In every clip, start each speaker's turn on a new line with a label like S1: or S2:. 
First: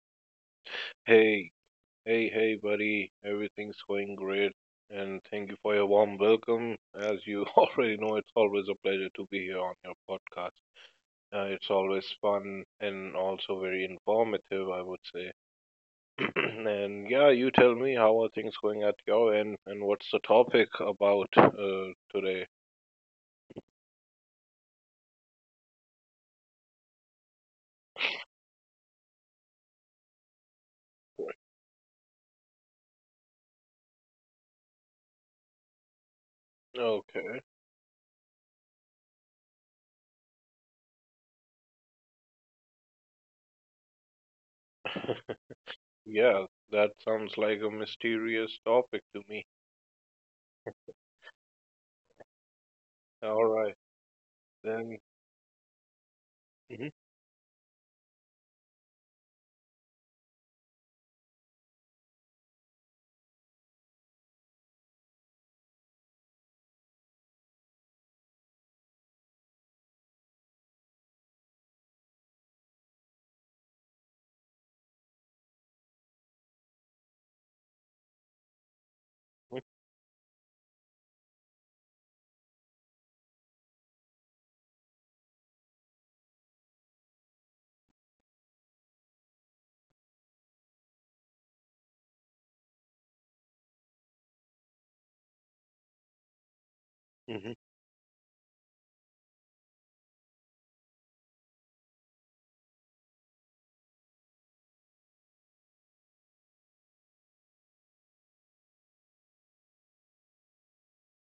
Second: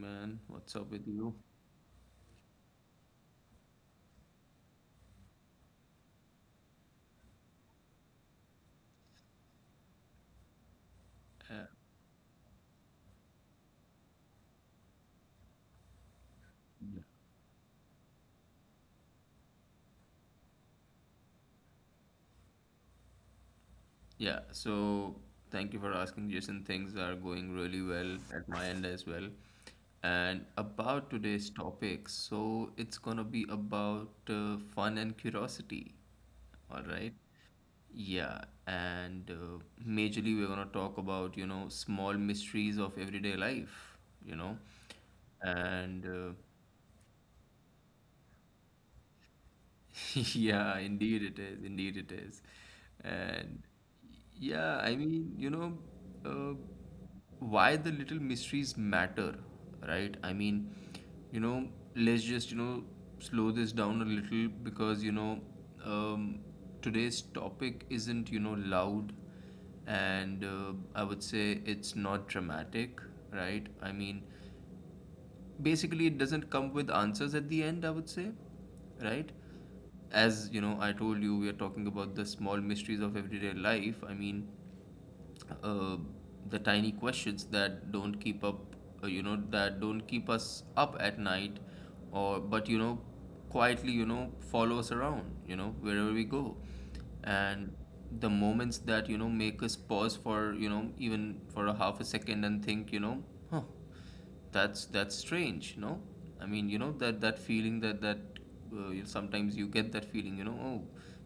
S1: man? What's up with you?
S2: Hey, hey, hey, buddy. Everything's going great, and thank you for your warm welcome. As you already know, it's always a pleasure to be here on your podcast.
S1: Uh,
S2: It's always fun and also very informative, I would say. And yeah, you tell me, how are things going at your end, and what's the topic about today?
S1: yeah, so thank you for asking, Jason. Things are going really well at my end as well. And about today's topic, so it's gonna be about fun and curiosity. All right.
S2: Okay.
S1: Yeah, and majorly we're gonna talk about, you know, small mysteries of everyday life, you know. And
S2: Yeah, that sounds like a mysterious topic to me.
S1: Yeah, indeed it is. Indeed it is.
S2: All
S1: And
S2: right,
S1: yeah, I
S2: then.
S1: mean, you know, uh,
S2: Hmm.
S1: why the little mysteries matter, right? I mean, you know, let's just, you know, slow this down a little because, you know, um, today's topic isn't, you know, loud and I would say it's not dramatic, right? I mean, basically it doesn't come with answers at the end, I would say, right? As you know, I told you we are talking about the small mysteries of everyday life. I mean, uh, the tiny questions that don't keep up, you know, that don't keep us up at night, or but, you know, quietly, you know, follow us around, you know, wherever we go.
S2: Hmm.
S1: And the moments that, you know, make us pause for, you know, even for a half a second and think, you know, huh, that's strange, no? I mean, you know, that that feeling, that that you, sometimes you get that feeling, you know, oh,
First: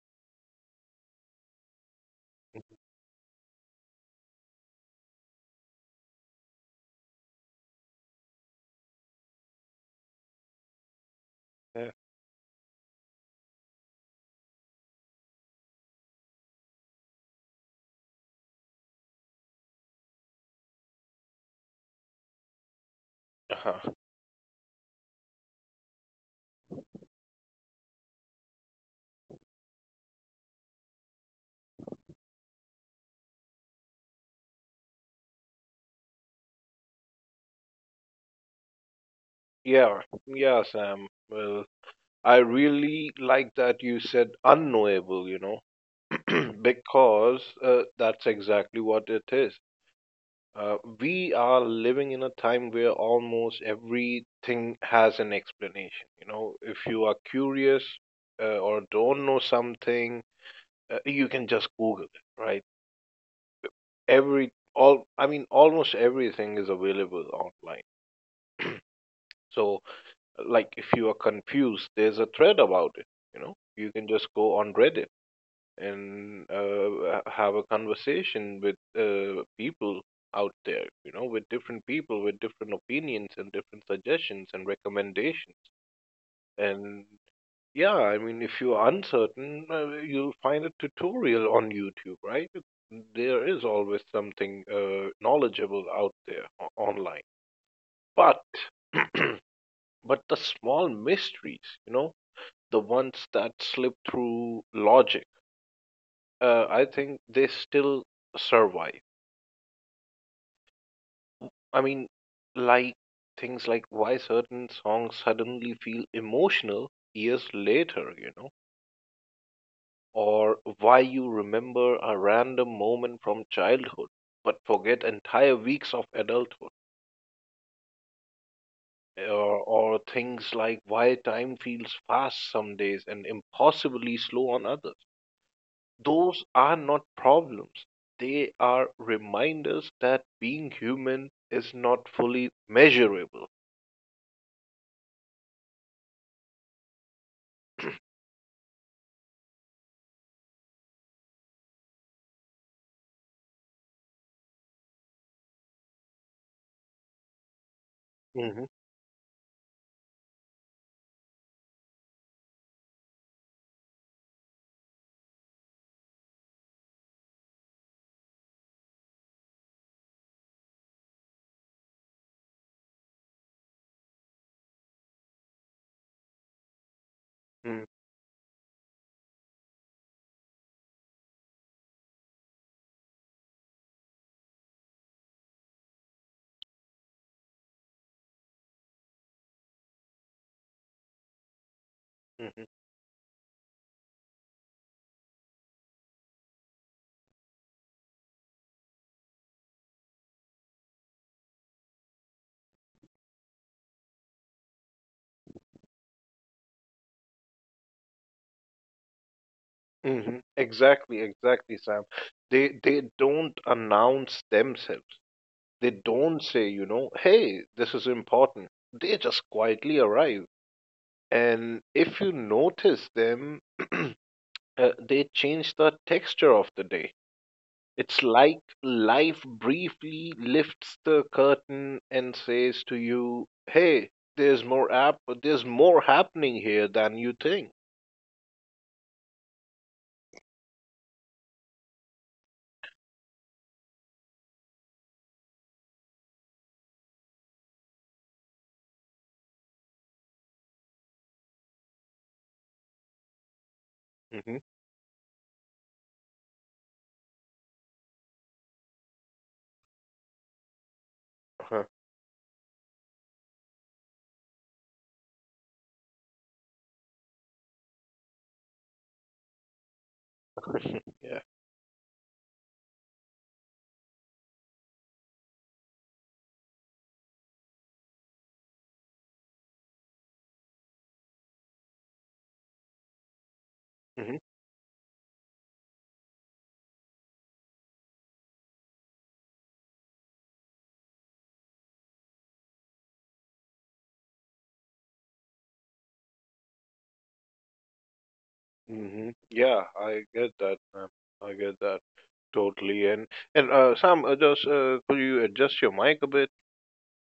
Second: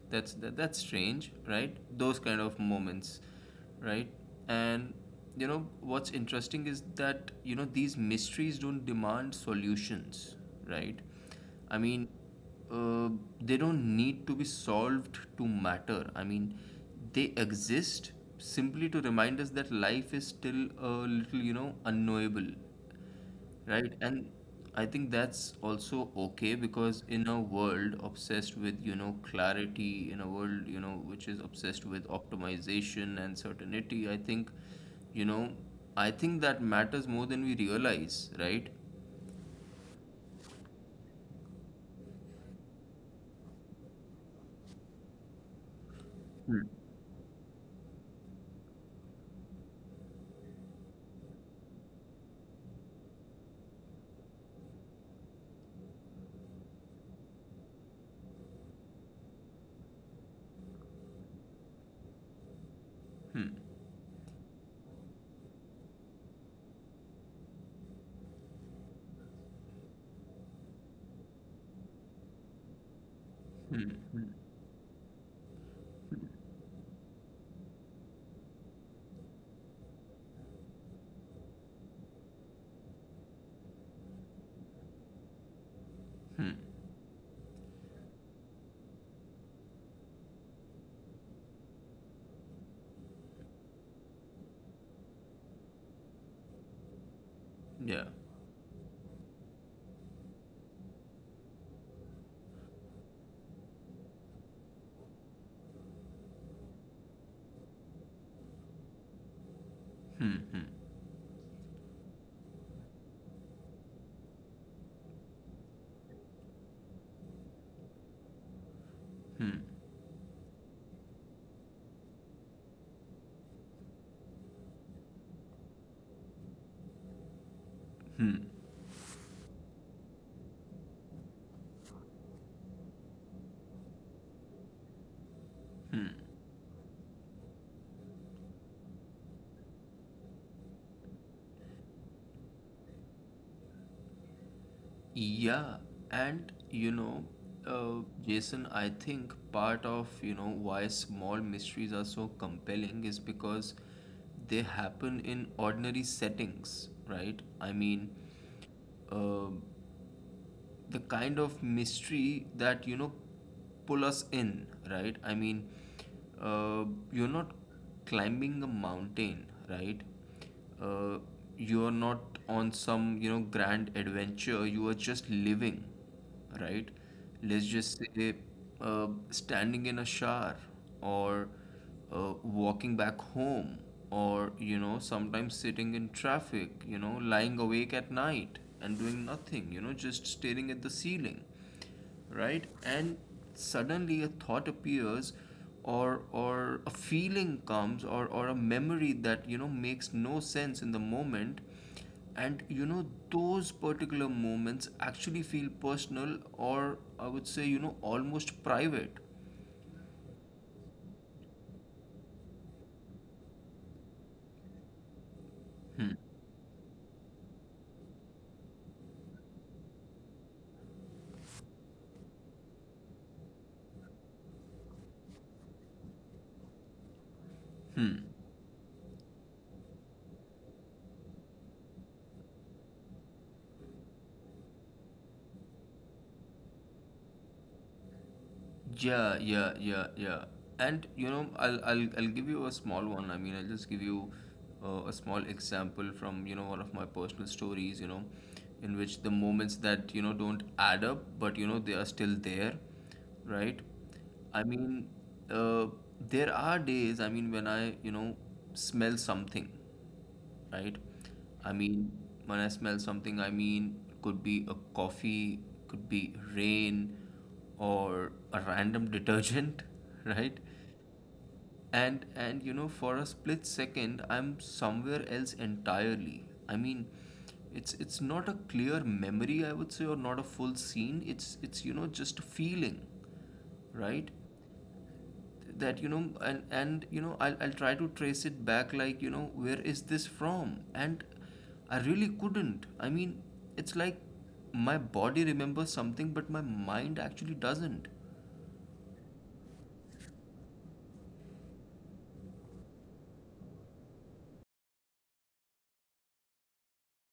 S1: that's that's strange, right? Those kind of moments, right. And you know what's interesting is that, you know, these mysteries don't demand solutions, right? I
S2: Yeah.
S1: mean, uh, they don't need to be solved to matter. I mean, they exist simply to remind us that life is still a little, you know, unknowable, right? And I think that's also okay because in a world obsessed with, you know, clarity, in a world, you know, which is obsessed with optimization and certainty, I think, you know, I think that matters more than we realize, right?
S2: Yeah, yeah, Sam. Well, I really like that you said unknowable,
S1: Hmm.
S2: because that's exactly what it is. We are living in a time where almost everything has an explanation. If you are curious or don't know something, you can just Google it, right?
S1: Hmm.
S2: I mean, almost everything is available online. So, like, if you are confused, there's a thread about it.
S1: Hmm.
S2: You can
S1: Hmm.
S2: just go on Reddit and have a conversation with people out there, with different people, with different opinions and different suggestions and recommendations.
S1: Hmm.
S2: And yeah, I mean, if you're uncertain, you'll find a tutorial on YouTube, right? There is always something knowledgeable out there, online.
S1: Yeah.
S2: But but the small mysteries, the ones that slip through logic, I think they still survive.
S1: Hmm. Hmm.
S2: I mean, like things like why certain songs suddenly feel emotional years later,
S1: Hmm.
S2: or why you remember a random moment from childhood but forget entire weeks of adulthood.
S1: Hmm.
S2: Or things like why time feels fast some days and impossibly slow on others.
S1: Hmm.
S2: Those are not problems. They are reminders that being human is not fully measurable.
S1: Yeah. And you know, Jason, I think part of, you know, why small mysteries are so compelling is because they happen in ordinary settings, right? I mean,
S2: Hmm.
S1: uh, the kind of mystery that, you know, pull us in, right? I mean, uh, you're not climbing a mountain, right? uh, you're not on some, you know, grand adventure, you are just living, right? Let's
S2: Mm-hmm.
S1: just say standing in a shower, or walking back home, or, you know, sometimes sitting in traffic, you know, lying awake at night and doing nothing, you know, just staring at the ceiling, right. And suddenly a thought appears, or a feeling comes, or a memory that, you know, makes no sense in the moment. And you know, those particular moments actually feel personal, or I would say, you know, almost private.
S2: Hmm. Exactly, exactly, Sam. They don't announce themselves. They
S1: Hmm.
S2: don't say, hey, this is important. They just quietly arrive. And if you notice them, they change the texture of the day.
S1: Hmm.
S2: It's like life briefly lifts the curtain and says to you, "Hey, there's more app. There's more happening here than you think."
S1: Yeah, yeah, yeah, yeah. And you know, I'll give you a small one. I mean, I'll just give you a small example from, you know, one of my personal stories, you know, in which the moments that, you know, don't add up, but you know, they are still there, right?
S2: Hmm.
S1: I mean, uh, there are days, I mean, when I, you know, smell something, right? I
S2: Uh-huh.
S1: mean, when I smell something, I mean, could be a coffee, could be rain, or a random detergent, right?
S2: Yeah.
S1: And you know, for a split second, I'm somewhere else entirely. I mean, it's not a clear memory, I would say, or not a full scene. It's you know, just a feeling, right?
S2: Hmm.
S1: That, you know, and you know, I'll try to trace it back, like, you know, where is this from? And I really couldn't. I mean, it's like my body remembers something, but my mind actually doesn't.
S2: Hmm. Yeah, I get that, man. I get that totally. And, Sam, just could you adjust your mic a bit?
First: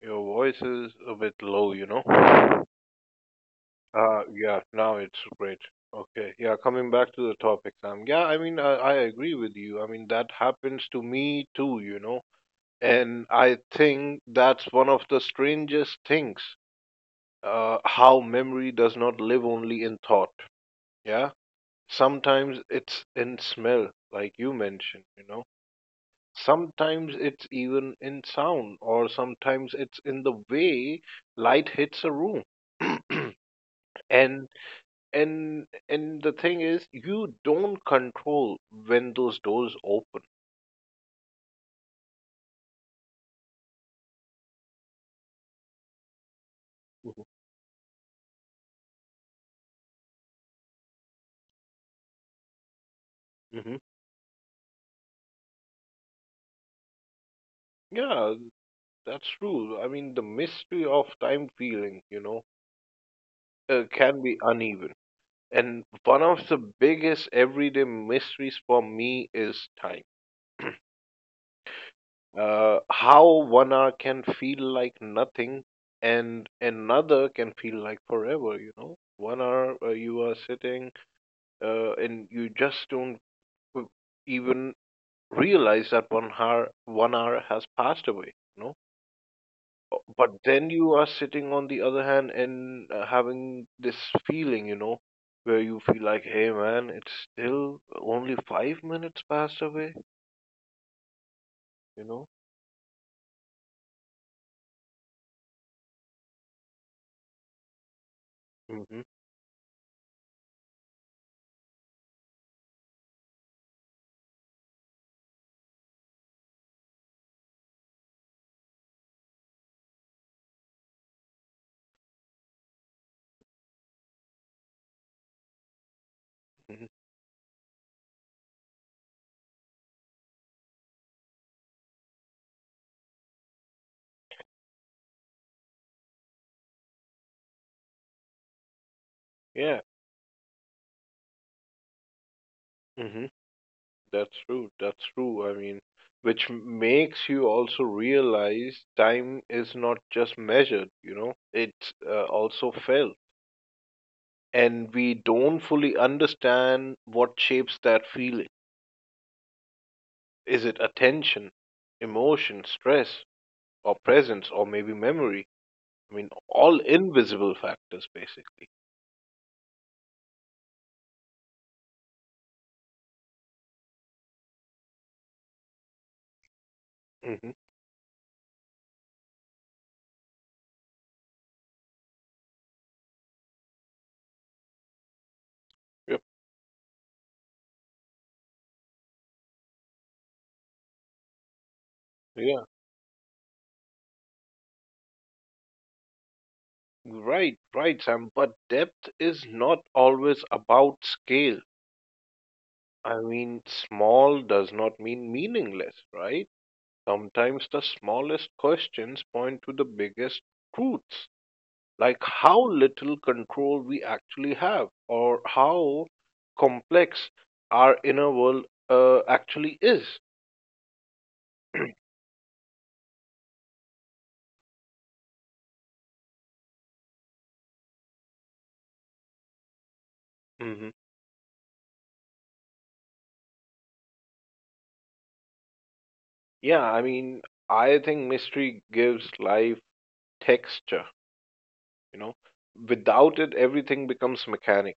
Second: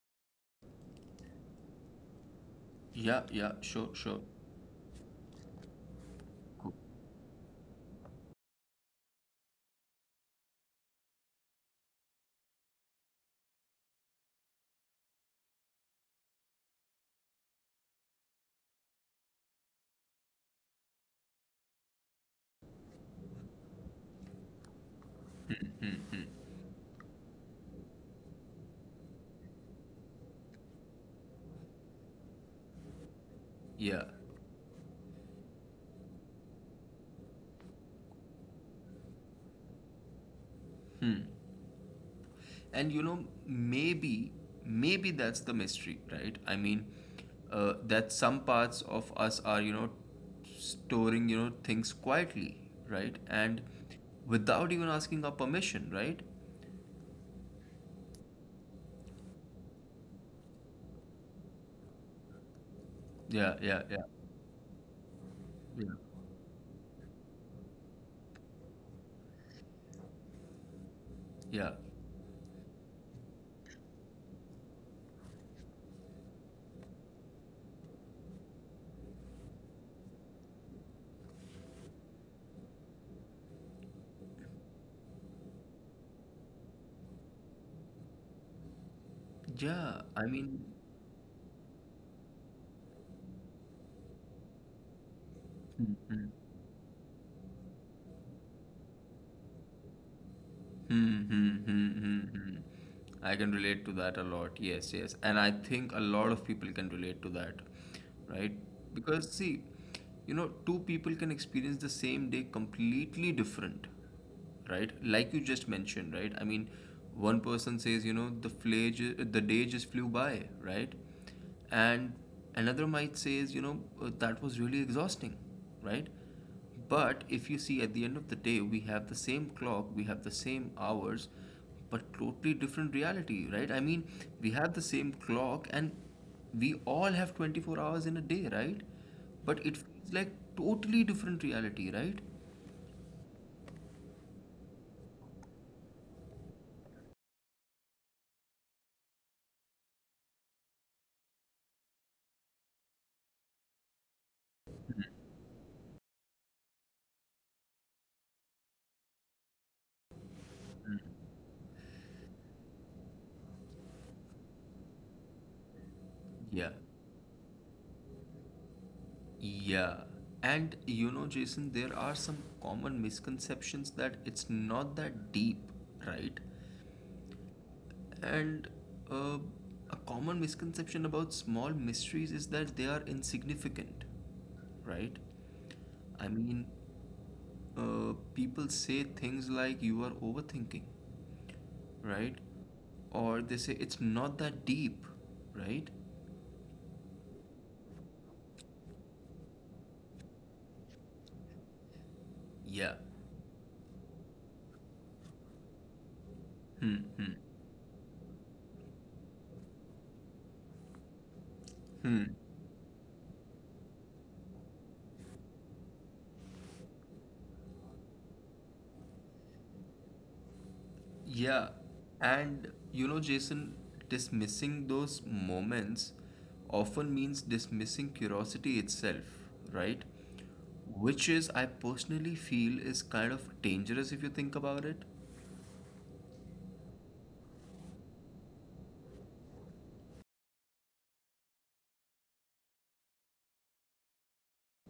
S2: Your voice is a bit low.
S1: Yeah, yeah, sure, sure.
S2: Yeah, now it's great. Okay, yeah,
S1: Cool.
S2: coming back to the topic, Sam. Yeah, I mean, I agree with you. I mean, that happens to me too. And I think that's one of the strangest things, how memory does not live only in thought. Yeah, sometimes it's in smell, like you mentioned. Sometimes it's even in sound, or sometimes it's in the way light hits a room.
S1: Yeah.
S2: and and the thing is, you don't control when those doors open.
S1: Hmm. And you know, maybe, maybe that's the mystery, right? I mean,
S2: Hmm.
S1: that some parts of us are, you know, storing, you know, things quietly, right? And
S2: Hmm.
S1: without even asking our permission, right?
S2: Yeah. That's true. I mean, the mystery of time feeling,
S1: Yeah, yeah, yeah,
S2: can be uneven.
S1: yeah,
S2: And one of the biggest everyday mysteries for me is time.
S1: yeah.
S2: How 1 hour can feel like nothing, and another can feel like forever. 1 hour, you are sitting, and you just don't e-, even realize that one hour has passed away.
S1: Yeah, I
S2: But
S1: mean,
S2: then you are sitting on the other hand and having this feeling, where you
S1: hmm,
S2: feel like,
S1: hmm.
S2: hey, man, it's still only 5 minutes passed away
S1: Hmm, hmm, hmm,
S2: you
S1: hmm,
S2: know
S1: hmm. I can relate to that a lot. Yes, yes. And I think a lot of people can relate to that, right?
S2: hmm.
S1: Because, see, you know, two people can experience the same day completely different, right? Like you just mentioned, right? I mean, one person says, you know, the day just flew by, right? And another might says, you know, that was really exhausting, right?
S2: Hmm.
S1: But if you see at the end of the day, we have the same clock, we have the same hours, but totally different reality, right? I mean, we have the same clock and we all have 24 hours in a day, right? But it
S2: Yeah.
S1: feels like totally different reality, right?
S2: Hmm. That's true, that's true. I mean, which makes you also realize time is not just measured. It's also felt, and we don't fully understand what shapes that feeling. Is it attention, emotion, stress, or presence, or maybe memory? I mean,
S1: Yeah,
S2: all invisible factors, basically.
S1: yeah. And you know, Jason, there are some common misconceptions that it's not that deep, right?
S2: Hmm.
S1: And uh, a common misconception about small mysteries is that they are insignificant, right?
S2: Yep.
S1: I mean, people say things like you are overthinking, right?
S2: Yeah.
S1: Or they say it's not that deep, right?
S2: Right, right, Sam. But depth is not always about scale.
S1: Yeah.
S2: I mean, small does not mean meaningless, right?
S1: Hmm, hmm,
S2: Sometimes the smallest questions point to the biggest truths. Like
S1: hmm.
S2: how little control we actually have, or how complex our inner world actually is.
S1: Yeah. And you know, Jason, dismissing those moments often means dismissing curiosity itself, right?
S2: Hmm.
S1: Which is, I personally feel, is kind of dangerous if you think about it.
S2: Yeah, I mean, I think mystery gives life texture, you know. Without it, everything becomes mechanic.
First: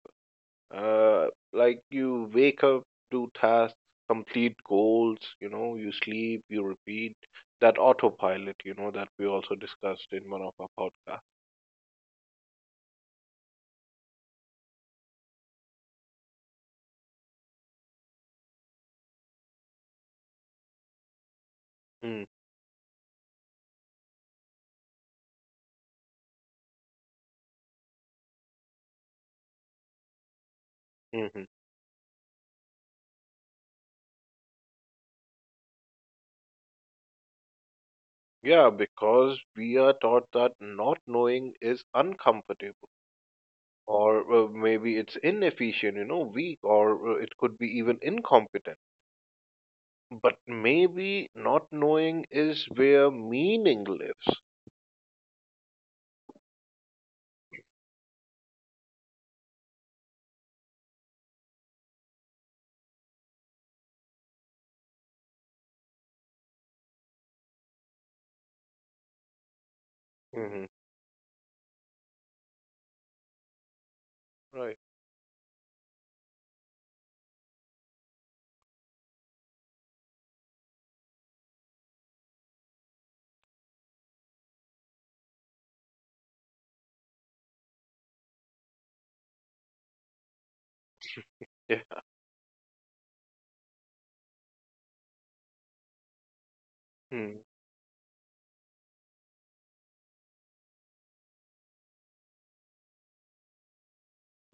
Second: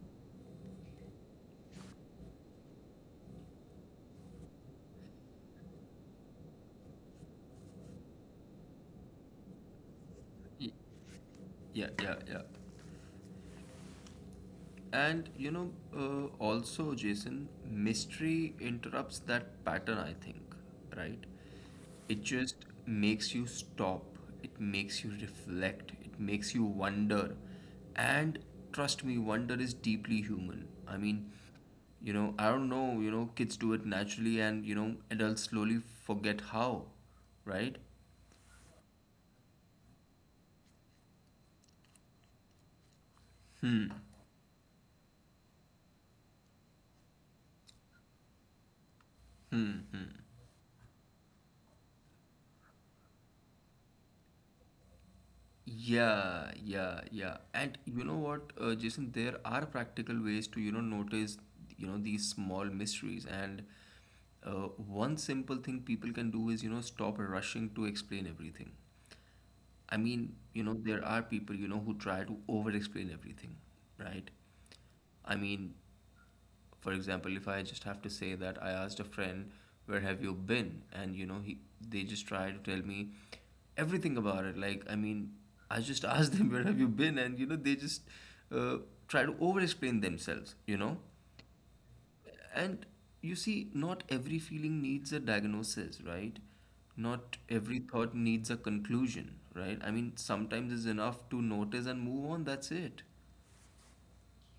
S2: Uh, like you wake up, do tasks, complete goals, you sleep, you repeat. That autopilot, that we also discussed in one of our
S1: Y-
S2: podcasts.
S1: Yeah, yeah, yeah. And you know, also, Jason, mystery interrupts that pattern, I think, right? It just makes you stop, it makes you reflect, it makes you wonder. And trust me, wonder is deeply human. I mean,
S2: Mm-hmm.
S1: you know, I don't know, you know, kids do it naturally, and you know, adults slowly forget how, right?
S2: Yeah, because we are taught that not knowing is uncomfortable, or maybe it's inefficient, weak, or it could be even incompetent. But maybe not knowing is where meaning lives.
S1: Yeah, yeah, yeah. And you know what, Jason, there are practical ways to, you know, notice, you know, these small mysteries. And one simple thing people can do is, you know, stop rushing to explain everything. I mean, you know,
S2: Hmm.
S1: there are people, you know, who try to over explain everything, right?
S2: Right.
S1: I mean, for example, if I just have to say that I asked a friend, "Where have you been?" and you know, he they just try to tell me everything about it. Like, I mean, I just asked them, "Where have you been?" and you know, they just uh, try to over explain themselves, you know?
S2: Yeah.
S1: And you see, not every feeling needs a diagnosis, right? Not
S2: Hmm.
S1: every thought needs a conclusion, right? I mean, sometimes it's enough to notice and move on, that's it.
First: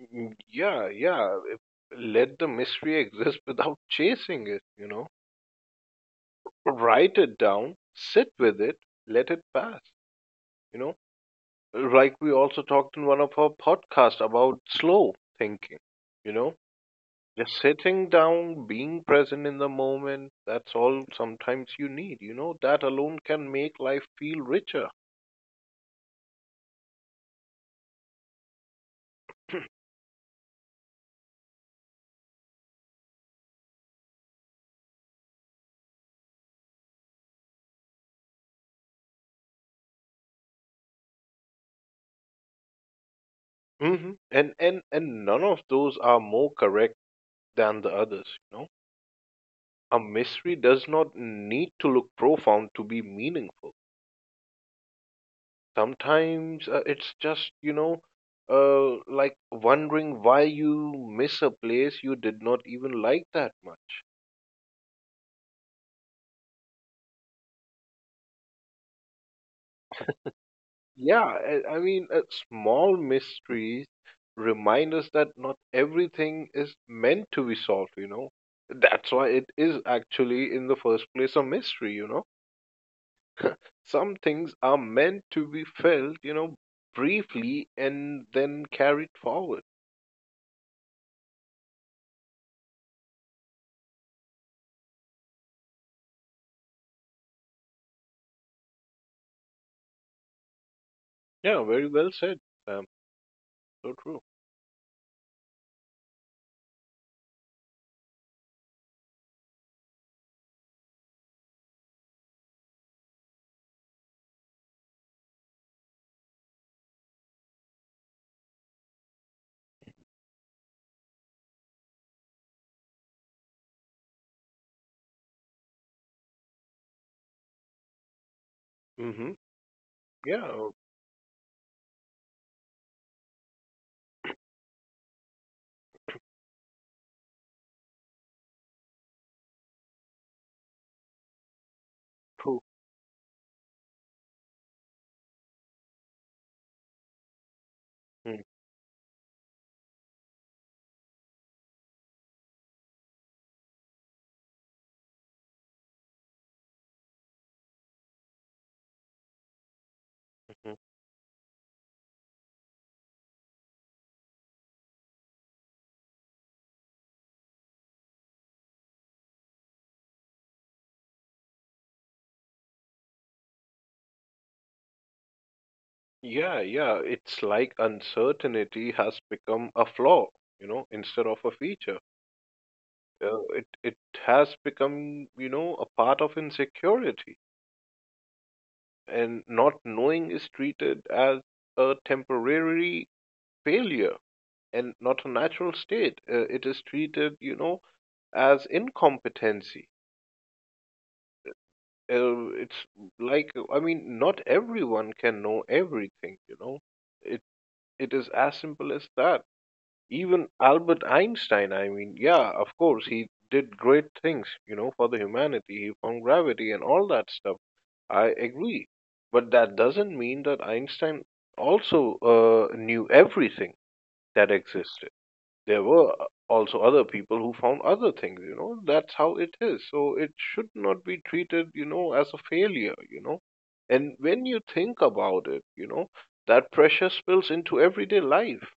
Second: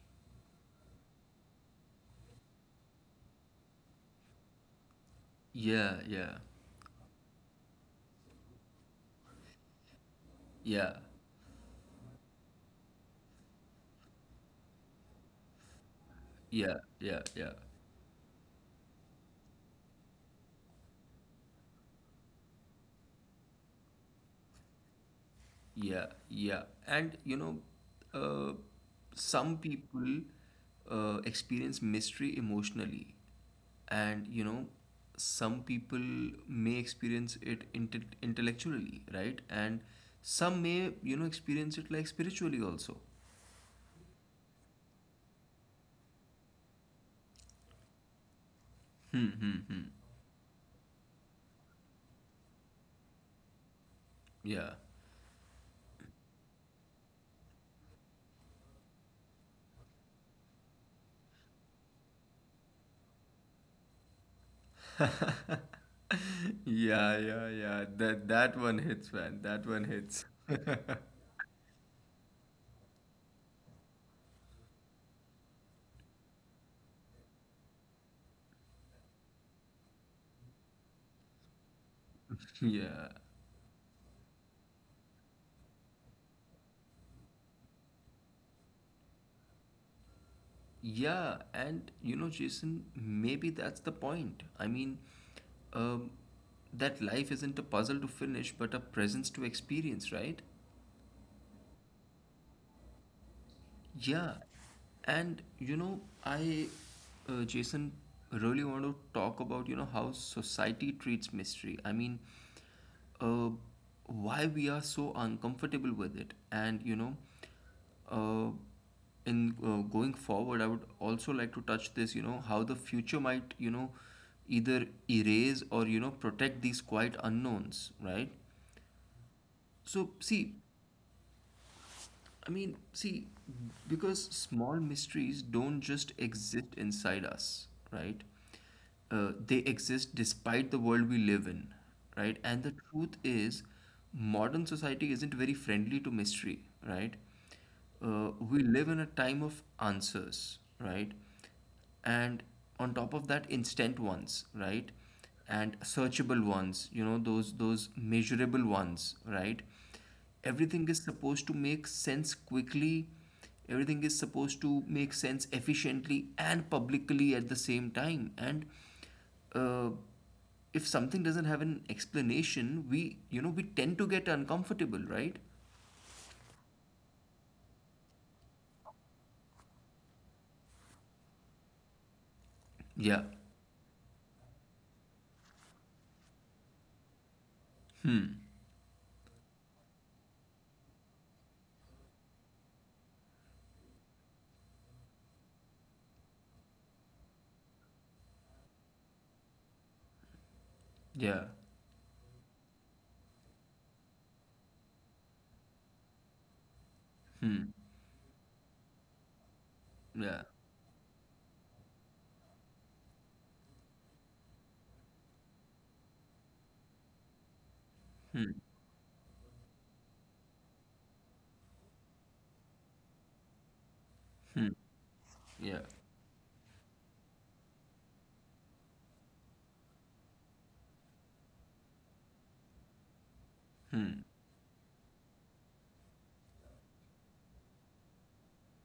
S2: Mm. Yeah, yeah. Let the mystery exist without chasing it.
S1: Yeah, yeah,
S2: Write it down, sit with it, let it pass, you
S1: yeah,
S2: know. Like we also talked in one of our podcasts about slow thinking, you know.
S1: yeah, yeah, yeah.
S2: Just sitting down, being present in the moment, that's all sometimes you need. That alone can make life feel richer.
S1: Yeah, yeah. And you know, uh, some people experience mystery emotionally, and you know, some people may experience it intellectually, right? And some may, you know, experience it like spiritually also.
S2: Hmm. And none of those are more correct than the others.
S1: Hmm, hmm, hmm.
S2: A mystery does not need to look profound to be meaningful.
S1: Yeah.
S2: Sometimes it's just, like wondering why you miss a place you did not even like that much.
S1: Yeah, yeah, yeah. That one hits, man. That one hits.
S2: Yeah, I mean, small mysteries remind us that not everything is meant to be solved. That's why it is, actually, in the first place, a mystery.
S1: Yeah.
S2: Some things are meant to be felt, briefly and then carried forward.
S1: Yeah, and you know, Jason, maybe that's the point. I mean, um, that life isn't a puzzle to finish, but a presence to experience, right?
S2: Yeah, very well said, Sam. So true.
S1: Yeah, and you know, Jason, really want to talk about, you know, how society treats mystery. I mean, uh, why we are so uncomfortable with it. And, you know, uh, in going forward, I would also like to touch this, you know, how the future might, you know, either erase or, you know, protect these quiet unknowns, right?
S2: Hmm.
S1: So,
S2: Yeah,
S1: see, I mean, see, because small mysteries don't just exist inside us, right? They exist despite the world we live in, right? And
S2: true.
S1: the truth is, modern society isn't very friendly to mystery, right?
S2: Hmm.
S1: We live in a time of answers, right? And on top of that, instant ones, right? And searchable ones, you know, those measurable ones, right? Everything is supposed to make sense quickly, everything is supposed to make sense efficiently and publicly at the same time. And uh, if something doesn't have an explanation, we, you know, we tend to get uncomfortable, right?
S2: Yeah, yeah. It's like uncertainty has become a flaw, instead of a feature.
S1: Yeah,
S2: It has become, a part of insecurity, and not knowing is treated as a temporary failure, and not a natural state. It is treated, as incompetency.
S1: yeah.
S2: It's like, I mean, not everyone can know everything. It
S1: Hmm.
S2: it is as simple as that.
S1: Yeah.
S2: Even Albert Einstein. I mean, yeah, of course, he did great things. For the humanity, he found gravity and all that stuff. I
S1: Hmm.
S2: agree, but that doesn't mean that Einstein also knew everything that
S1: Hmm.
S2: existed.
S1: Yeah.
S2: There were also other people who found other things. That's how it is. So it should not be treated, as a failure.
S1: Hmm.
S2: And when you think about it, that pressure spills into everyday life.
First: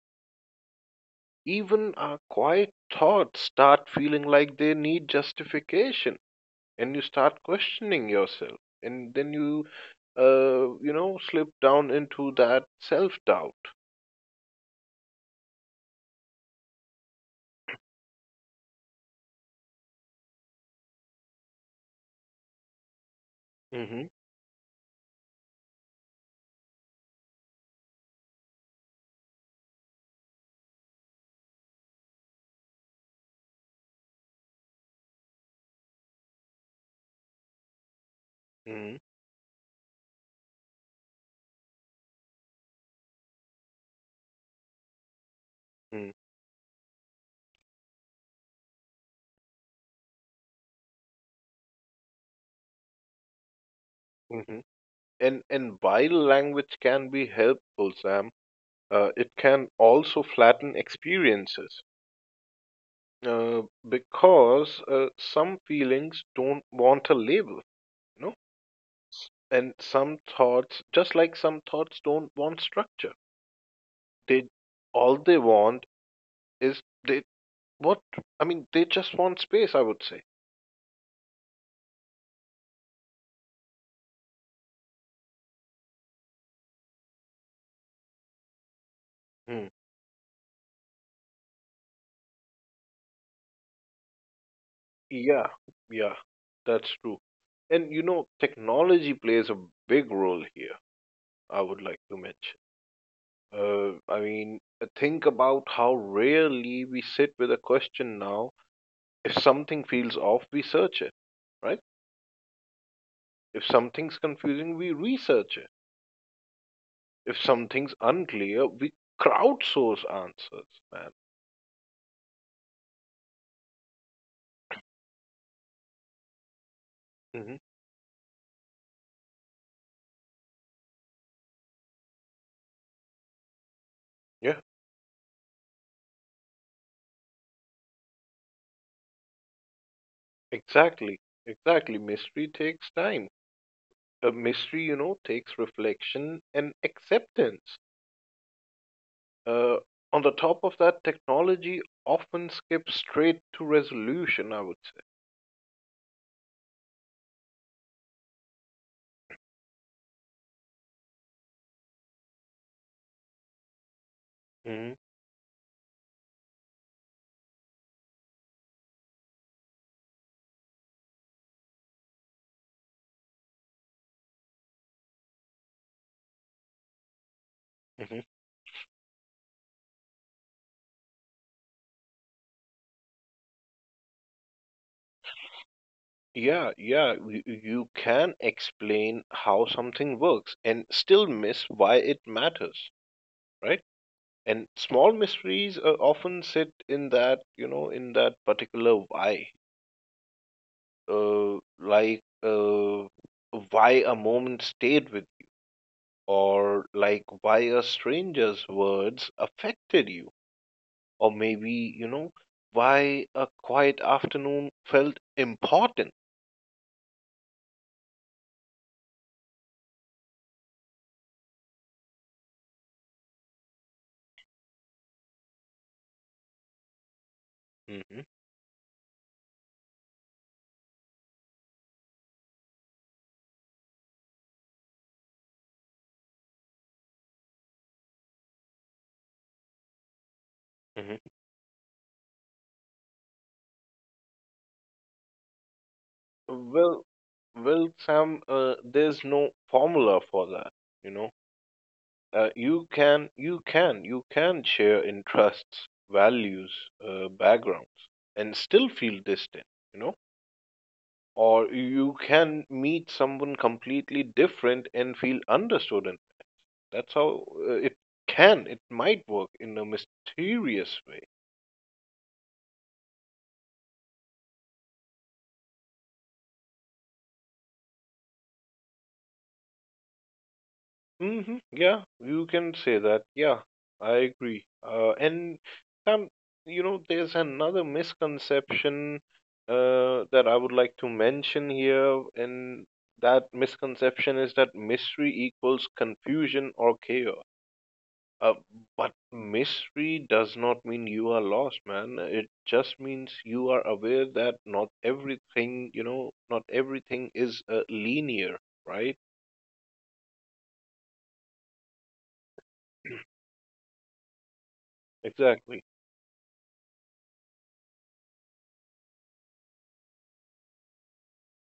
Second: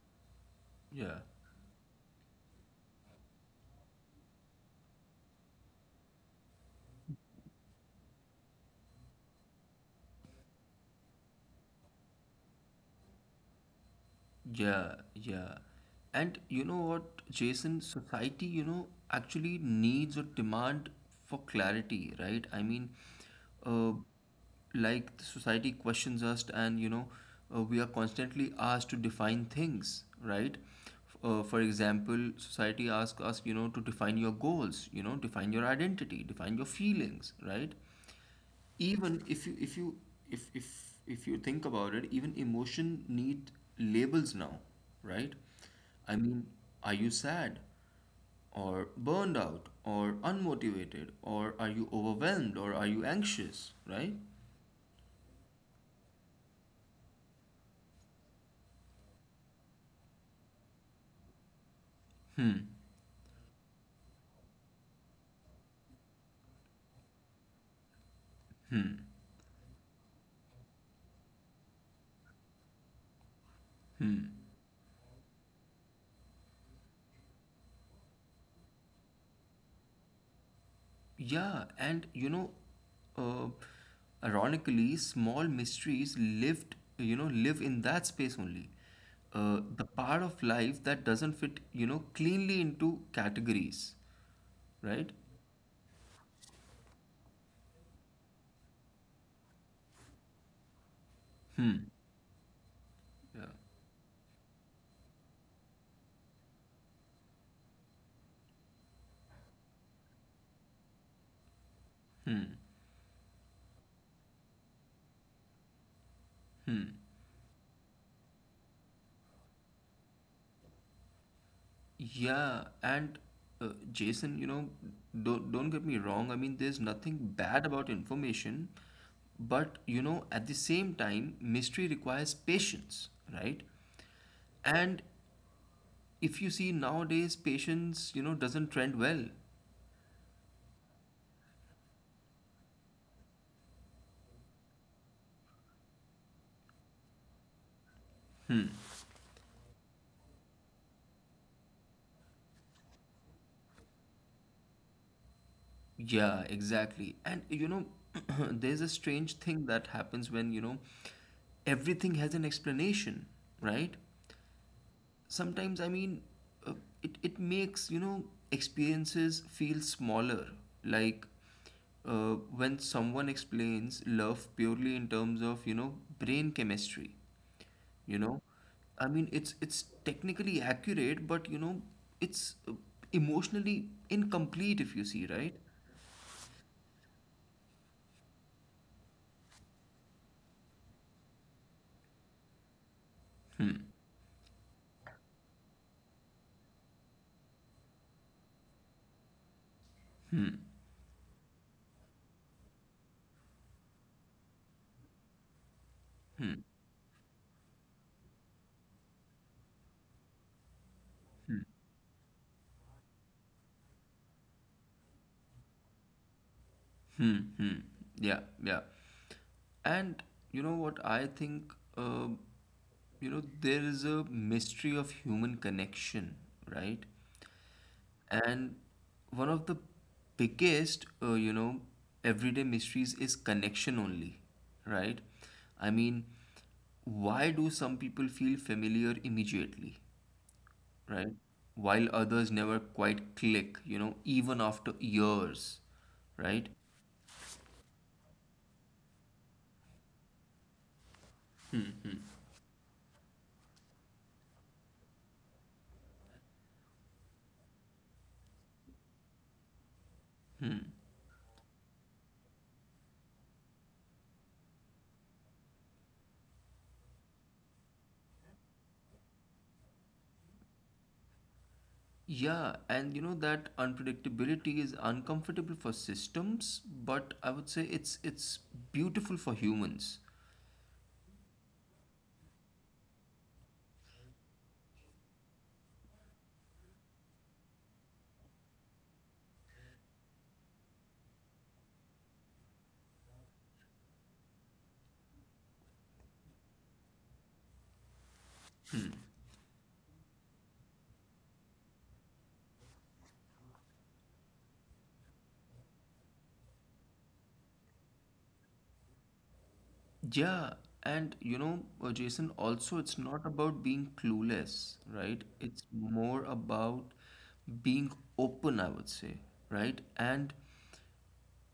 S1: Yeah.
S2: Even our quiet thoughts start feeling like they need justification, and you start questioning yourself, and then you slip down into that self doubt.
S1: Yeah, yeah. And you know what, Jason, society, you know, actually needs or demand for clarity, right? I mean, uh,
S2: Mm-hmm,
S1: like the society questions us, and you know, we are constantly asked to define things, right? For example, society asks us, you know, to define your goals, you know, define your identity, define your feelings, right?
S2: mm-hmm,
S1: Even if if you think about it, even emotion need labels now, right? I mean, are you sad, or burned out, or unmotivated, or are you overwhelmed, or are you anxious, right?
S2: mm-hmm. And while language can be helpful, Sam, it can also flatten experiences uh, because some feelings don't want a label, you know, and some thoughts, just like some thoughts, don't want structure. They, all they want is, they, what I mean. They just want space, I would say.
S1: Yeah. And you know, uh, ironically, small mysteries lived you know, live in that space only,
S2: Hmm.
S1: the part of life that doesn't fit, you know, cleanly into categories, right?
S2: Yeah, yeah, that's true. And technology plays a big role here, I would like to mention. I mean, think about how rarely we sit with a question now. If something feels off, we search it, right? If something's confusing, we research it. If something's unclear, we crowdsource answers, man.
S1: Yeah, and Jason, you know, don't get me wrong. I mean, there's nothing
S2: Hmm.
S1: bad about information, but you know, at the same time, mystery requires patience, right?
S2: Yeah,
S1: And if you see nowadays, patience, you know, doesn't trend well.
S2: exactly. Exactly. Mystery takes time. A mystery, takes reflection and acceptance. Uh, on the top of that, technology often skips straight to resolution, I would
S1: Yeah, exactly. And you know, there's a strange thing that happens when, you know, everything has an explanation, right?
S2: say.
S1: Sometimes uh, it, it makes you know experiences feel smaller, like, uh, when someone explains love purely in terms of, you know, brain chemistry. You
S2: Hmm.
S1: know, I mean it's technically accurate, but you know it's, emotionally incomplete if you see, right?
S2: Yeah, yeah, you can explain how something works and still miss why it matters, right? And small mysteries often sit in that particular why. Like why a moment stayed with,
S1: Hmm.
S2: or like why a stranger's words affected you, or maybe, why a quiet afternoon felt important.
S1: Hmm. Hmm. Yeah. Yeah. And you know what I think? You know, there is a mystery of human connection, right?
S2: Hmm.
S1: And one of the biggest, you know, everyday mysteries is connection only, right? I mean, why do some people feel familiar immediately, right? While others never quite click, you know, even after years, right?
S2: Well, well, Sam, there's no formula for that. You know, you can share interests, values, backgrounds, and still feel distant. You know, or you can meet someone completely different and feel understood. And that's how it might work in a mysterious way.
S1: Yeah, and you know that unpredictability is uncomfortable for systems, but I would say it's beautiful for humans.
S2: Hmm. Yeah, you can say that. Yeah, I agree. And some, there's another misconception that I would like to mention here, and that misconception is that mystery equals confusion or chaos. Uh, but mystery does not mean you are lost, man. It just means you are aware that not everything is linear, right?
S1: Yeah, and you know, Jason, also it's not about being clueless, right? It's
S2: Exactly.
S1: more about being open, I would say, right? And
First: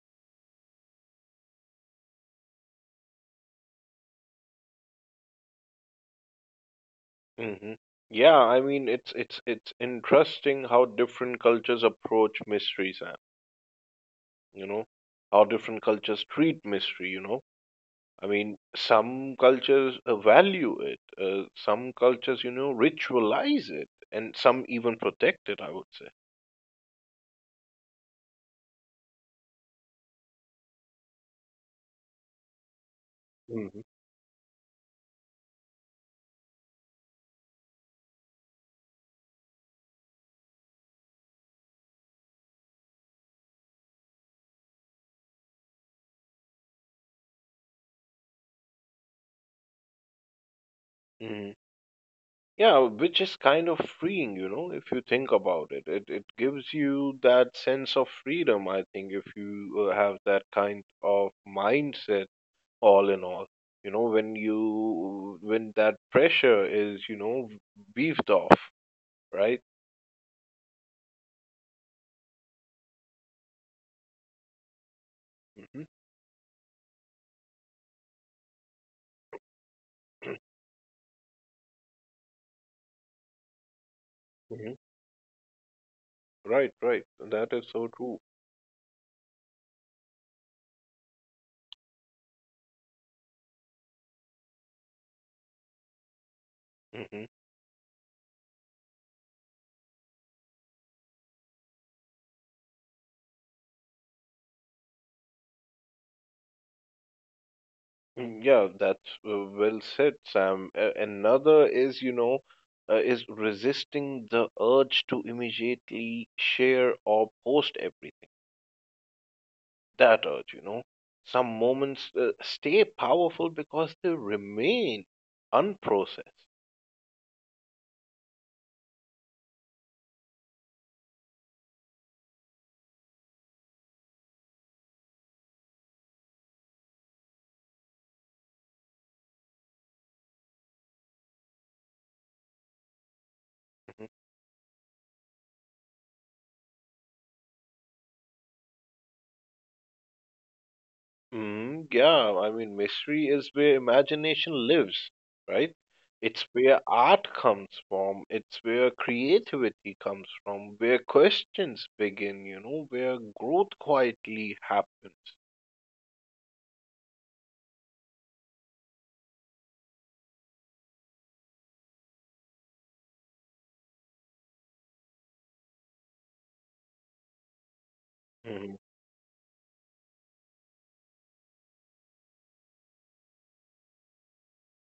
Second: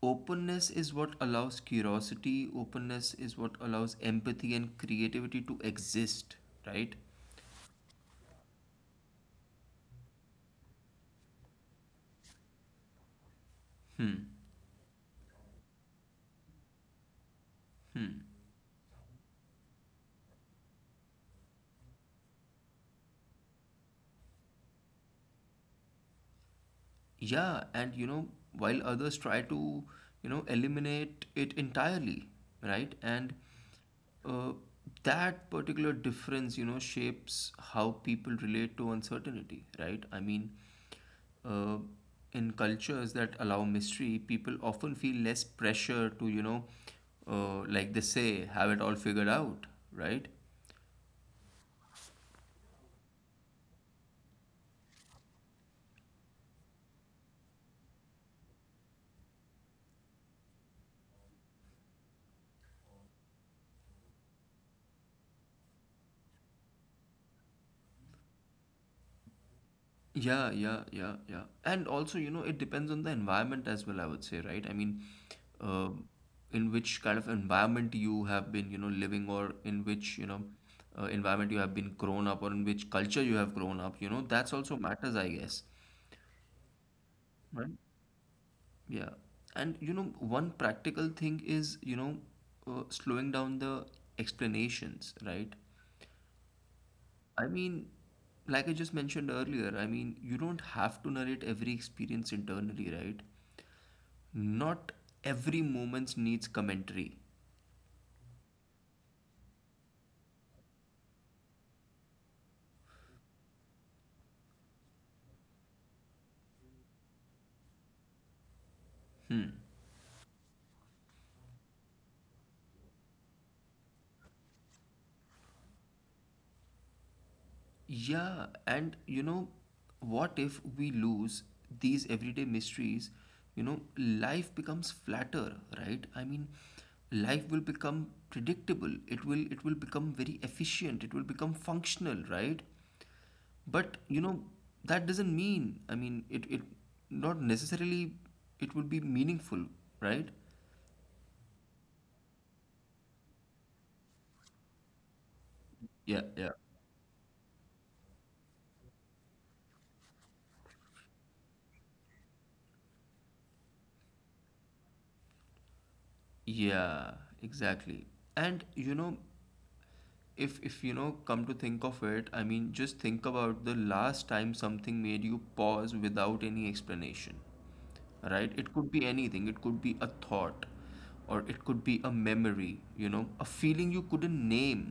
S1: openness is what allows curiosity, openness is what allows empathy and creativity to exist, right?
S2: Hmm. Yeah, I mean, it's interesting how different cultures approach mysteries, and
S1: Hmm.
S2: you know how different cultures treat mystery. I mean, some cultures value it, some cultures ritualize it, and some even protect it, I would say.
S1: Yeah, and you know, while others try to, you know, eliminate it entirely, right? And
S2: Hmm.
S1: uh, that particular difference, you know, shapes how people relate to uncertainty, right? I mean, uh, in cultures that allow mystery, people often feel less pressure to, you know, like they say, have it all figured out, right?
S2: Hmm. Yeah, which is kind of freeing, if you think about it. It gives you that sense of freedom, I think, if you have that kind of mindset all in all. You know, when you when that pressure is, weaved off, right?
S1: Yeah, yeah, yeah, yeah. And also, you know, it depends on the environment as well, I would say, right? I mean,
S2: hmm
S1: um in which kind of environment you have been, you know, living, or in which, you know, environment you have been grown up, or in which culture you have grown up, you know, that's also
S2: hmm
S1: matters, I guess.
S2: Right, right. That
S1: Right?
S2: is so true.
S1: Yeah. And, you know, one practical thing is, you know, slowing down the explanations, right?
S2: Hmm.
S1: I mean, like I just mentioned earlier, I mean, you don't have to narrate every experience internally, right? Not every moment needs commentary.
S2: Yeah, that's well said, Sam. A another is, you know, is resisting the urge to immediately share or post everything. That urge, you know. Some moments stay powerful because they remain unprocessed.
S1: Yeah, and you know, what if we lose these everyday mysteries? You know, life becomes flatter, right? I mean, life will become predictable. It will become very efficient. It will become functional, right? But you know, that doesn't mean, I mean, it not necessarily it will be meaningful, right?
S2: Mm, yeah, I mean, mystery is where imagination lives, right?
S1: Yeah,
S2: It's
S1: yeah.
S2: where art comes from, it's where creativity comes from, where questions begin, you know, where growth quietly happens.
S1: Yeah, exactly. And you know, if you know, come to think of it, I mean, just think about the last time something made you pause without any explanation, right? It could be anything, it could be a thought, or it could be a memory, you know, a feeling you couldn't name,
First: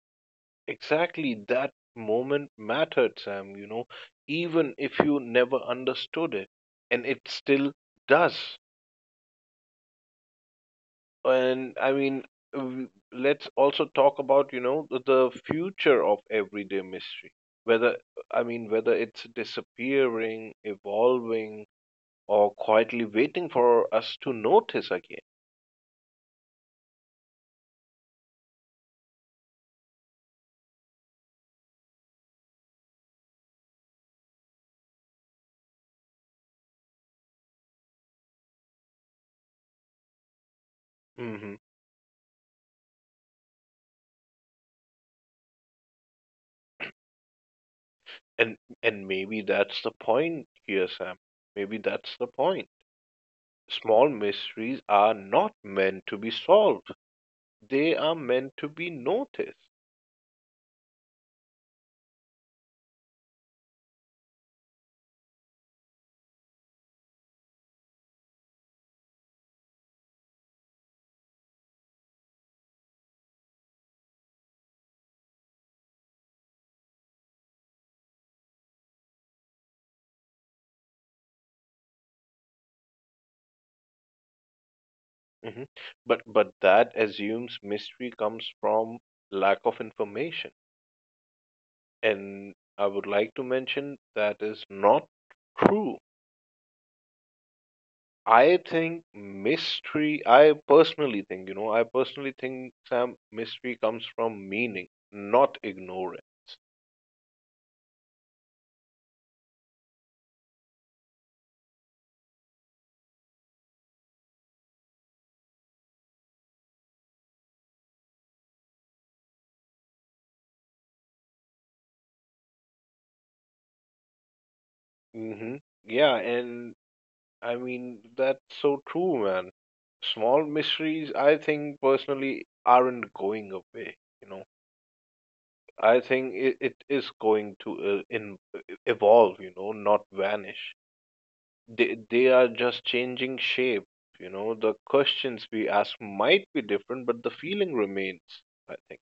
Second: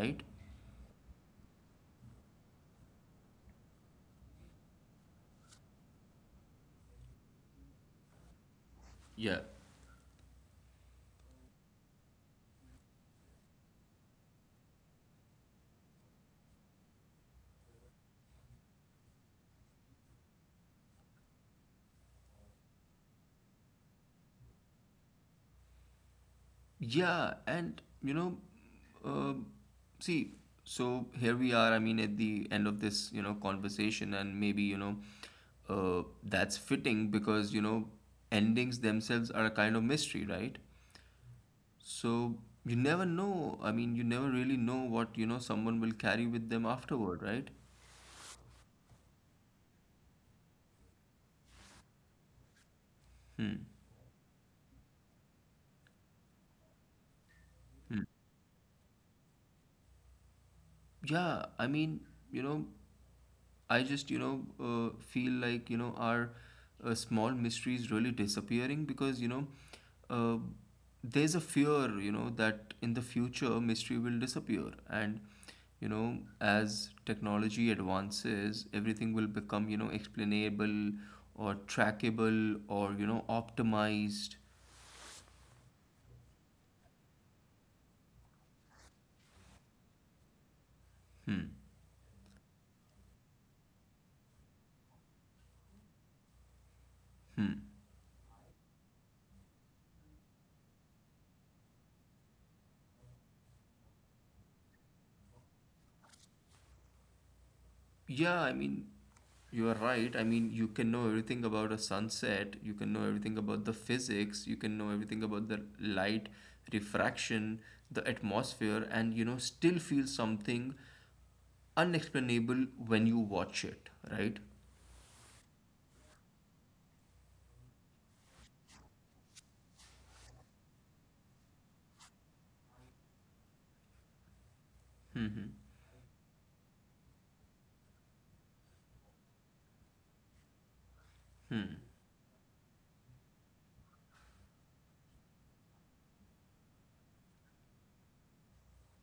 S1: right?
S2: Exactly, that moment mattered, Sam, you know, even if you never understood it. And it still does.
S1: Yeah.
S2: And I mean, let's also talk about, you know, the future of everyday mystery. Whether, I mean, whether it's disappearing, evolving, or quietly waiting for us to notice again.
S1: Yeah, and you know, uh, see, so here we are. I mean, at the end of this, you know, conversation, and maybe, you know, that's fitting because, you know, endings themselves are a kind of mystery, right?
S2: Hmm.
S1: So you never know. I mean, you never really know what, you know, someone will carry with them afterward, right?
S2: And and maybe that's the point here, Sam. Maybe that's the point.
S1: Hmm.
S2: Small mysteries are not meant to be solved. They
S1: Hmm.
S2: are meant to be noticed.
S1: Yeah, I mean, you know, I just, you know, feel like, you know, our small mystery is really disappearing because, you know, uh, there's a fear, you know, that in the future mystery will disappear. And you know, as technology advances, everything will become, you know, explainable, or trackable, or you know, optimized.
S2: Mhm. But that assumes mystery comes from lack of information.
S1: Hmm.
S2: And I would like to mention that is not true.
S1: Hmm.
S2: I personally think, you know, I personally think, Sam, mystery comes from meaning, not ignorance.
S1: Yeah, I mean, you are right. I mean, you can know everything about a sunset, you can know everything about the physics, you can know everything about the light, refraction, the atmosphere, and you know, still feel something unexplainable when you watch it, right?
S2: Hmm. Yeah, and I mean, that's so true, man. Small mysteries, I think personally, aren't going away. You know,
S1: Hmm.
S2: I think it is going to evolve. You know, not vanish. They are just changing shape. You know, the questions we ask might be different, but the feeling remains. I think.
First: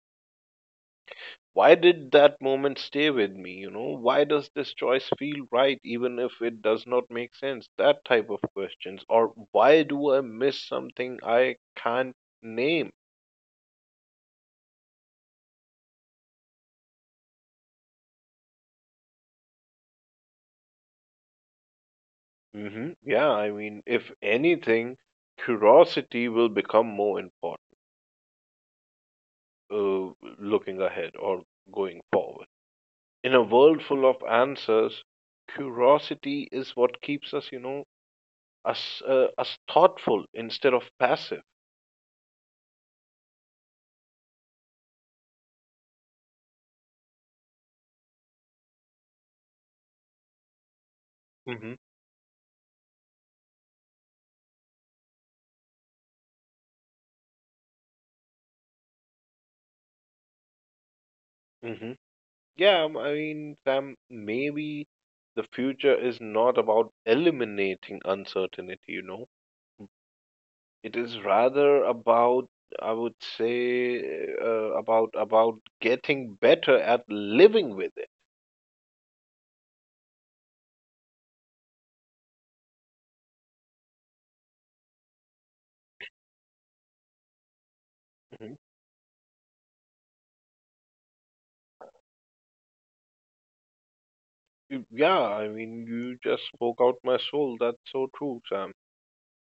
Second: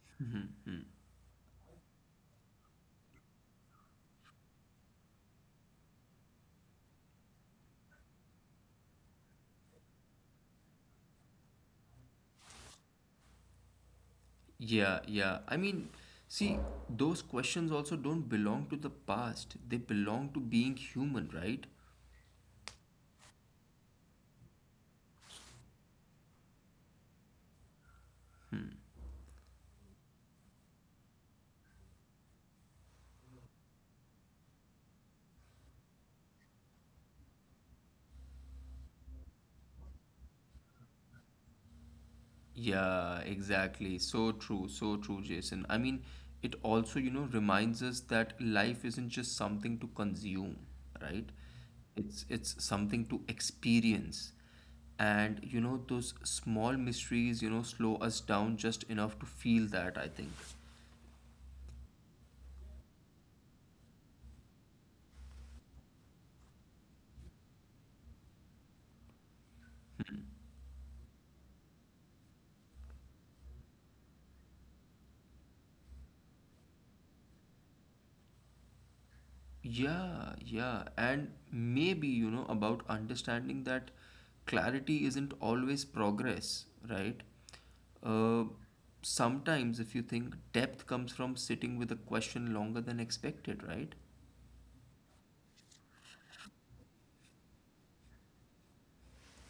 S2: Why did that moment stay with me? You know, why does this choice feel right even if it does not make sense? That type of questions. Or why do I miss something I can't name?
S1: Yeah, yeah. I mean, see, those questions also don't belong to the past, they belong to being human, right?
S2: Hmm. Yeah, I mean, if anything, curiosity will become more important uh, looking ahead or going forward. In a world full of answers, curiosity is what keeps us, you know, us, us thoughtful instead of passive.
S1: Yeah, exactly. So true, Jason. I mean, it also, you know, reminds us that life isn't just something to consume, right?
S2: hmm
S1: It's something to experience. And you know, those small mysteries, you know, slow us down just enough to feel that, I think.
S2: hmm Yeah, I mean, Sam, maybe the future is not about eliminating uncertainty, you know. It is rather about, I would say, about getting better at living with it.
S1: Yeah, yeah. And maybe, you know, about understanding that clarity isn't always progress, right? Uh,
S2: Mhm.
S1: Sometimes, if you think, depth comes from sitting with a question longer than expected, right?
S2: Yeah, I mean, you just spoke out my soul. That's so true, Sam.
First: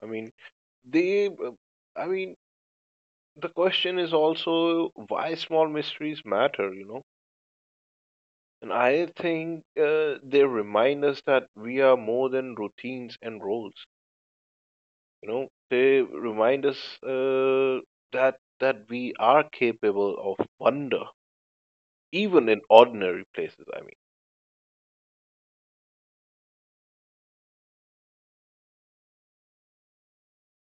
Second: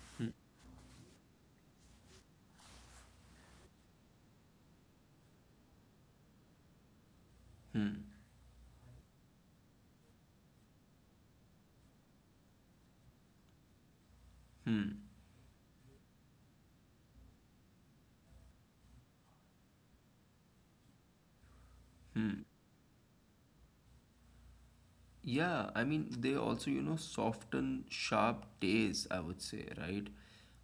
S2: I mean, they, uh, I mean, the question is also why small mysteries matter, you know.
S1: Hmm,
S2: And I think they remind us that we are more than routines and roles.
S1: hmm,
S2: You know, they remind us uh, that we are capable of wonder,
S1: hmm.
S2: even in ordinary places. I
S1: Yeah, I mean, they also, you know, soften sharp days, I would say, right?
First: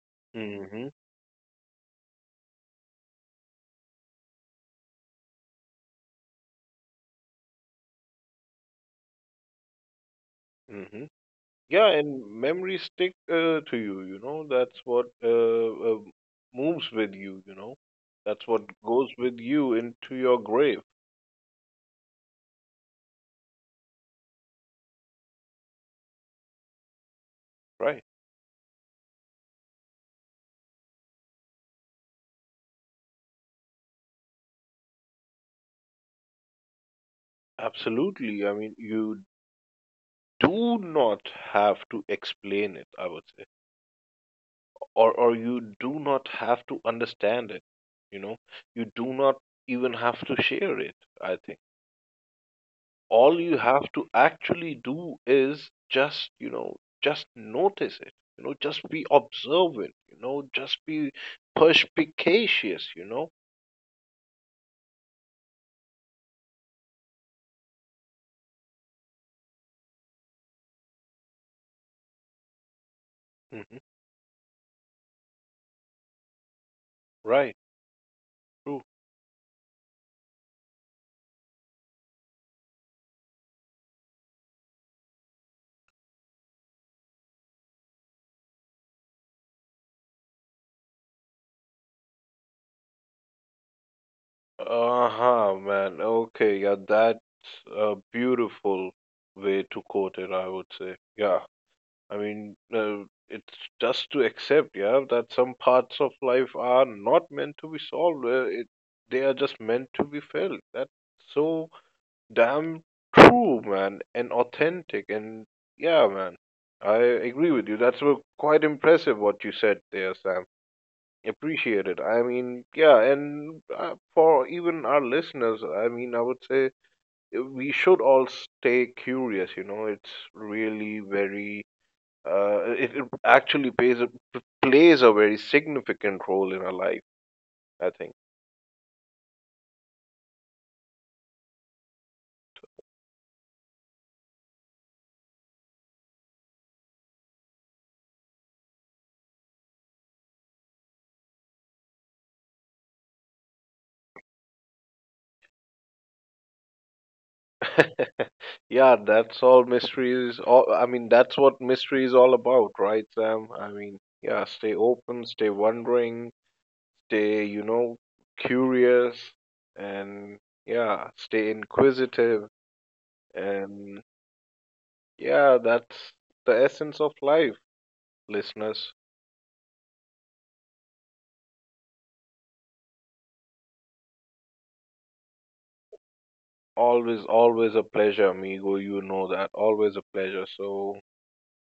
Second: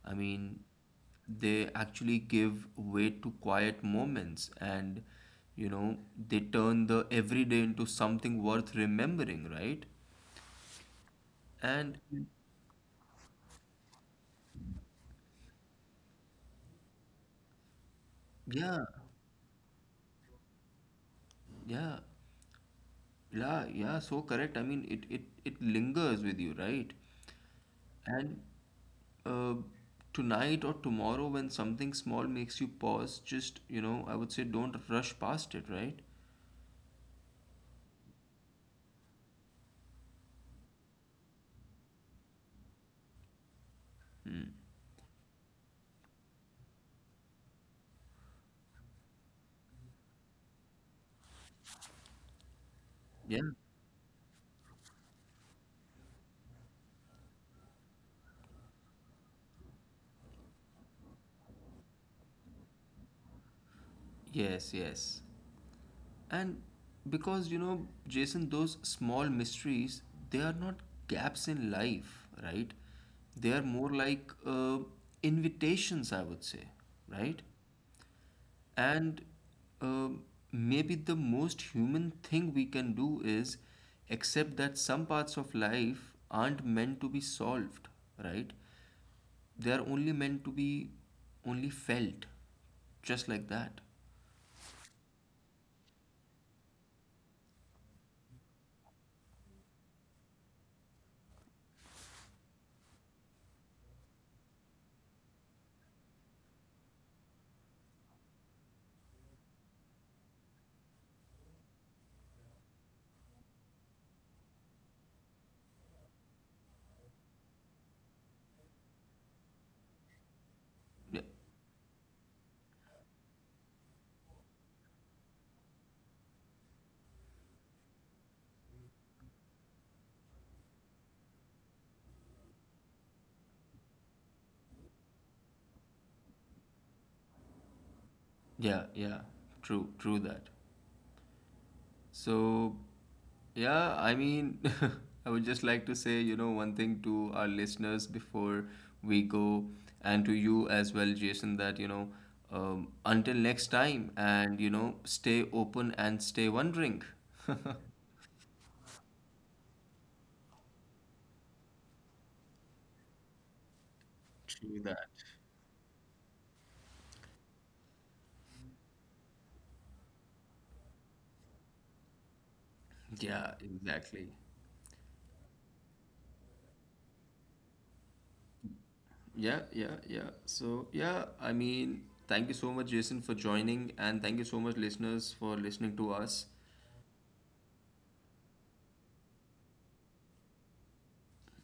S1: I mean,
S2: mean,
S1: they actually give way to quiet moments, and, you know, they turn the everyday into something worth remembering, right?
S2: hmm yeah,
S1: And
S2: and memories stick to you. You know, that's what moves with you. You know, that's what
S1: yeah,
S2: goes with you into your grave,
S1: yeah, yeah, yeah, so correct. I mean, it lingers with you, right?
S2: right?
S1: And uh, tonight or tomorrow when something small makes you pause, just, you know, I would say, don't rush past it, right?
S2: Absolutely. I mean, you do not have to explain it, I would say, or you do not have to understand it, you know, you do not even have to share it, I think.
S1: Yeah.
S2: All you have to actually do is just, you know, just notice it, you know, just be observant, you know, just be perspicacious, you know.
S1: Yes, yes. And because, you know, Jason, those small mysteries, they are not gaps in life, right? They are
S2: Hmm.
S1: more like, invitations, I would say, right?
S2: Right. True.
S1: And um, maybe the most human thing we can do is accept that some parts of life aren't meant to be solved, right? They are only meant to be only felt, just like that.
S2: Uh-huh. Man, okay, yeah, that's a beautiful way to quote it, I would say. Yeah, I mean, it's just to accept, yeah, that some parts of life are not meant to be solved. They are just meant to be felt. That's so damn true, man, and authentic. And yeah, man, I agree with you. That's quite impressive what you said there, Sam.
S1: Yeah,
S2: Appreciate it. I mean, yeah, and for even our listeners, I mean, I would say we should all stay curious. You know, it's really very it actually plays a very significant role in our life, I think.
S1: yeah, yeah. True, true that. So, yeah, I mean, I would just like to say, you know, one thing to our listeners before we go, and to you as well, Jason, that, you know, until next time, and, you know, stay open and stay wondering.
S2: Yeah, that's all mystery is. All, I mean, that's what mystery is all about, right, Sam? I mean, yeah, stay
S1: True that.
S2: open, stay wondering, stay, you know, curious, and yeah, stay inquisitive.
S1: Yeah,
S2: And
S1: exactly.
S2: yeah, that's the essence of life, listeners.
S1: Yeah, yeah, yeah. So, yeah, I mean, thank you so much, Jason, for joining, and thank you so much, listeners, for listening to us.
S2: Always, always a pleasure, amigo. You know that. Always a pleasure. So,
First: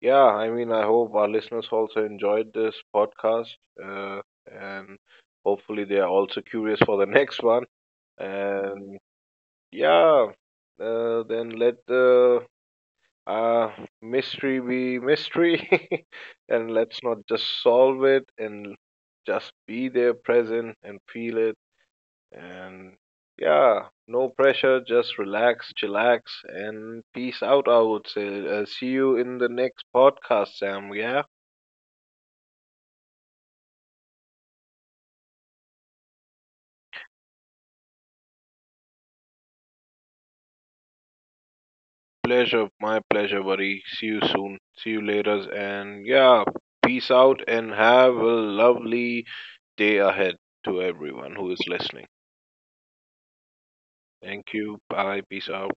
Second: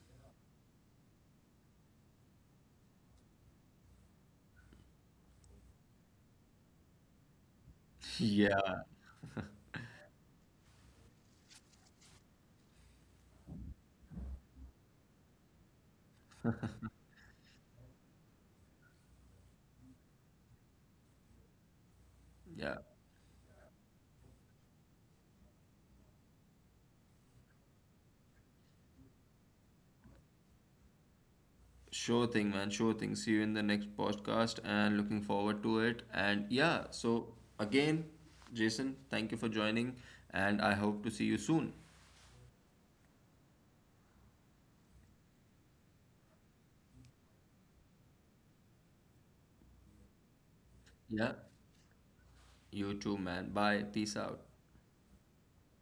S2: yeah, I mean, I hope our listeners also enjoyed this podcast, and hopefully they are also curious for the next one.
S1: Yeah.
S2: And yeah, then let the uh, mystery be mystery, and let's not just solve it and just be there present and feel it.
S1: Yeah.
S2: And yeah, no pressure, just relax, chillax, and peace out, I would say. See you in the next podcast, Sam. Yeah.
S1: Sure thing, man. Sure thing. See you in the next podcast and looking forward to it. And yeah, so again, Jason, thank you for joining and I hope to see you soon.
S2: Pleasure, my pleasure, buddy. See you soon. See you later. And yeah, peace out and have a lovely day ahead to
S1: Yeah,
S2: everyone who is listening.
S1: you too, man. Bye. Peace out.
S2: Thank you. Bye. Peace out.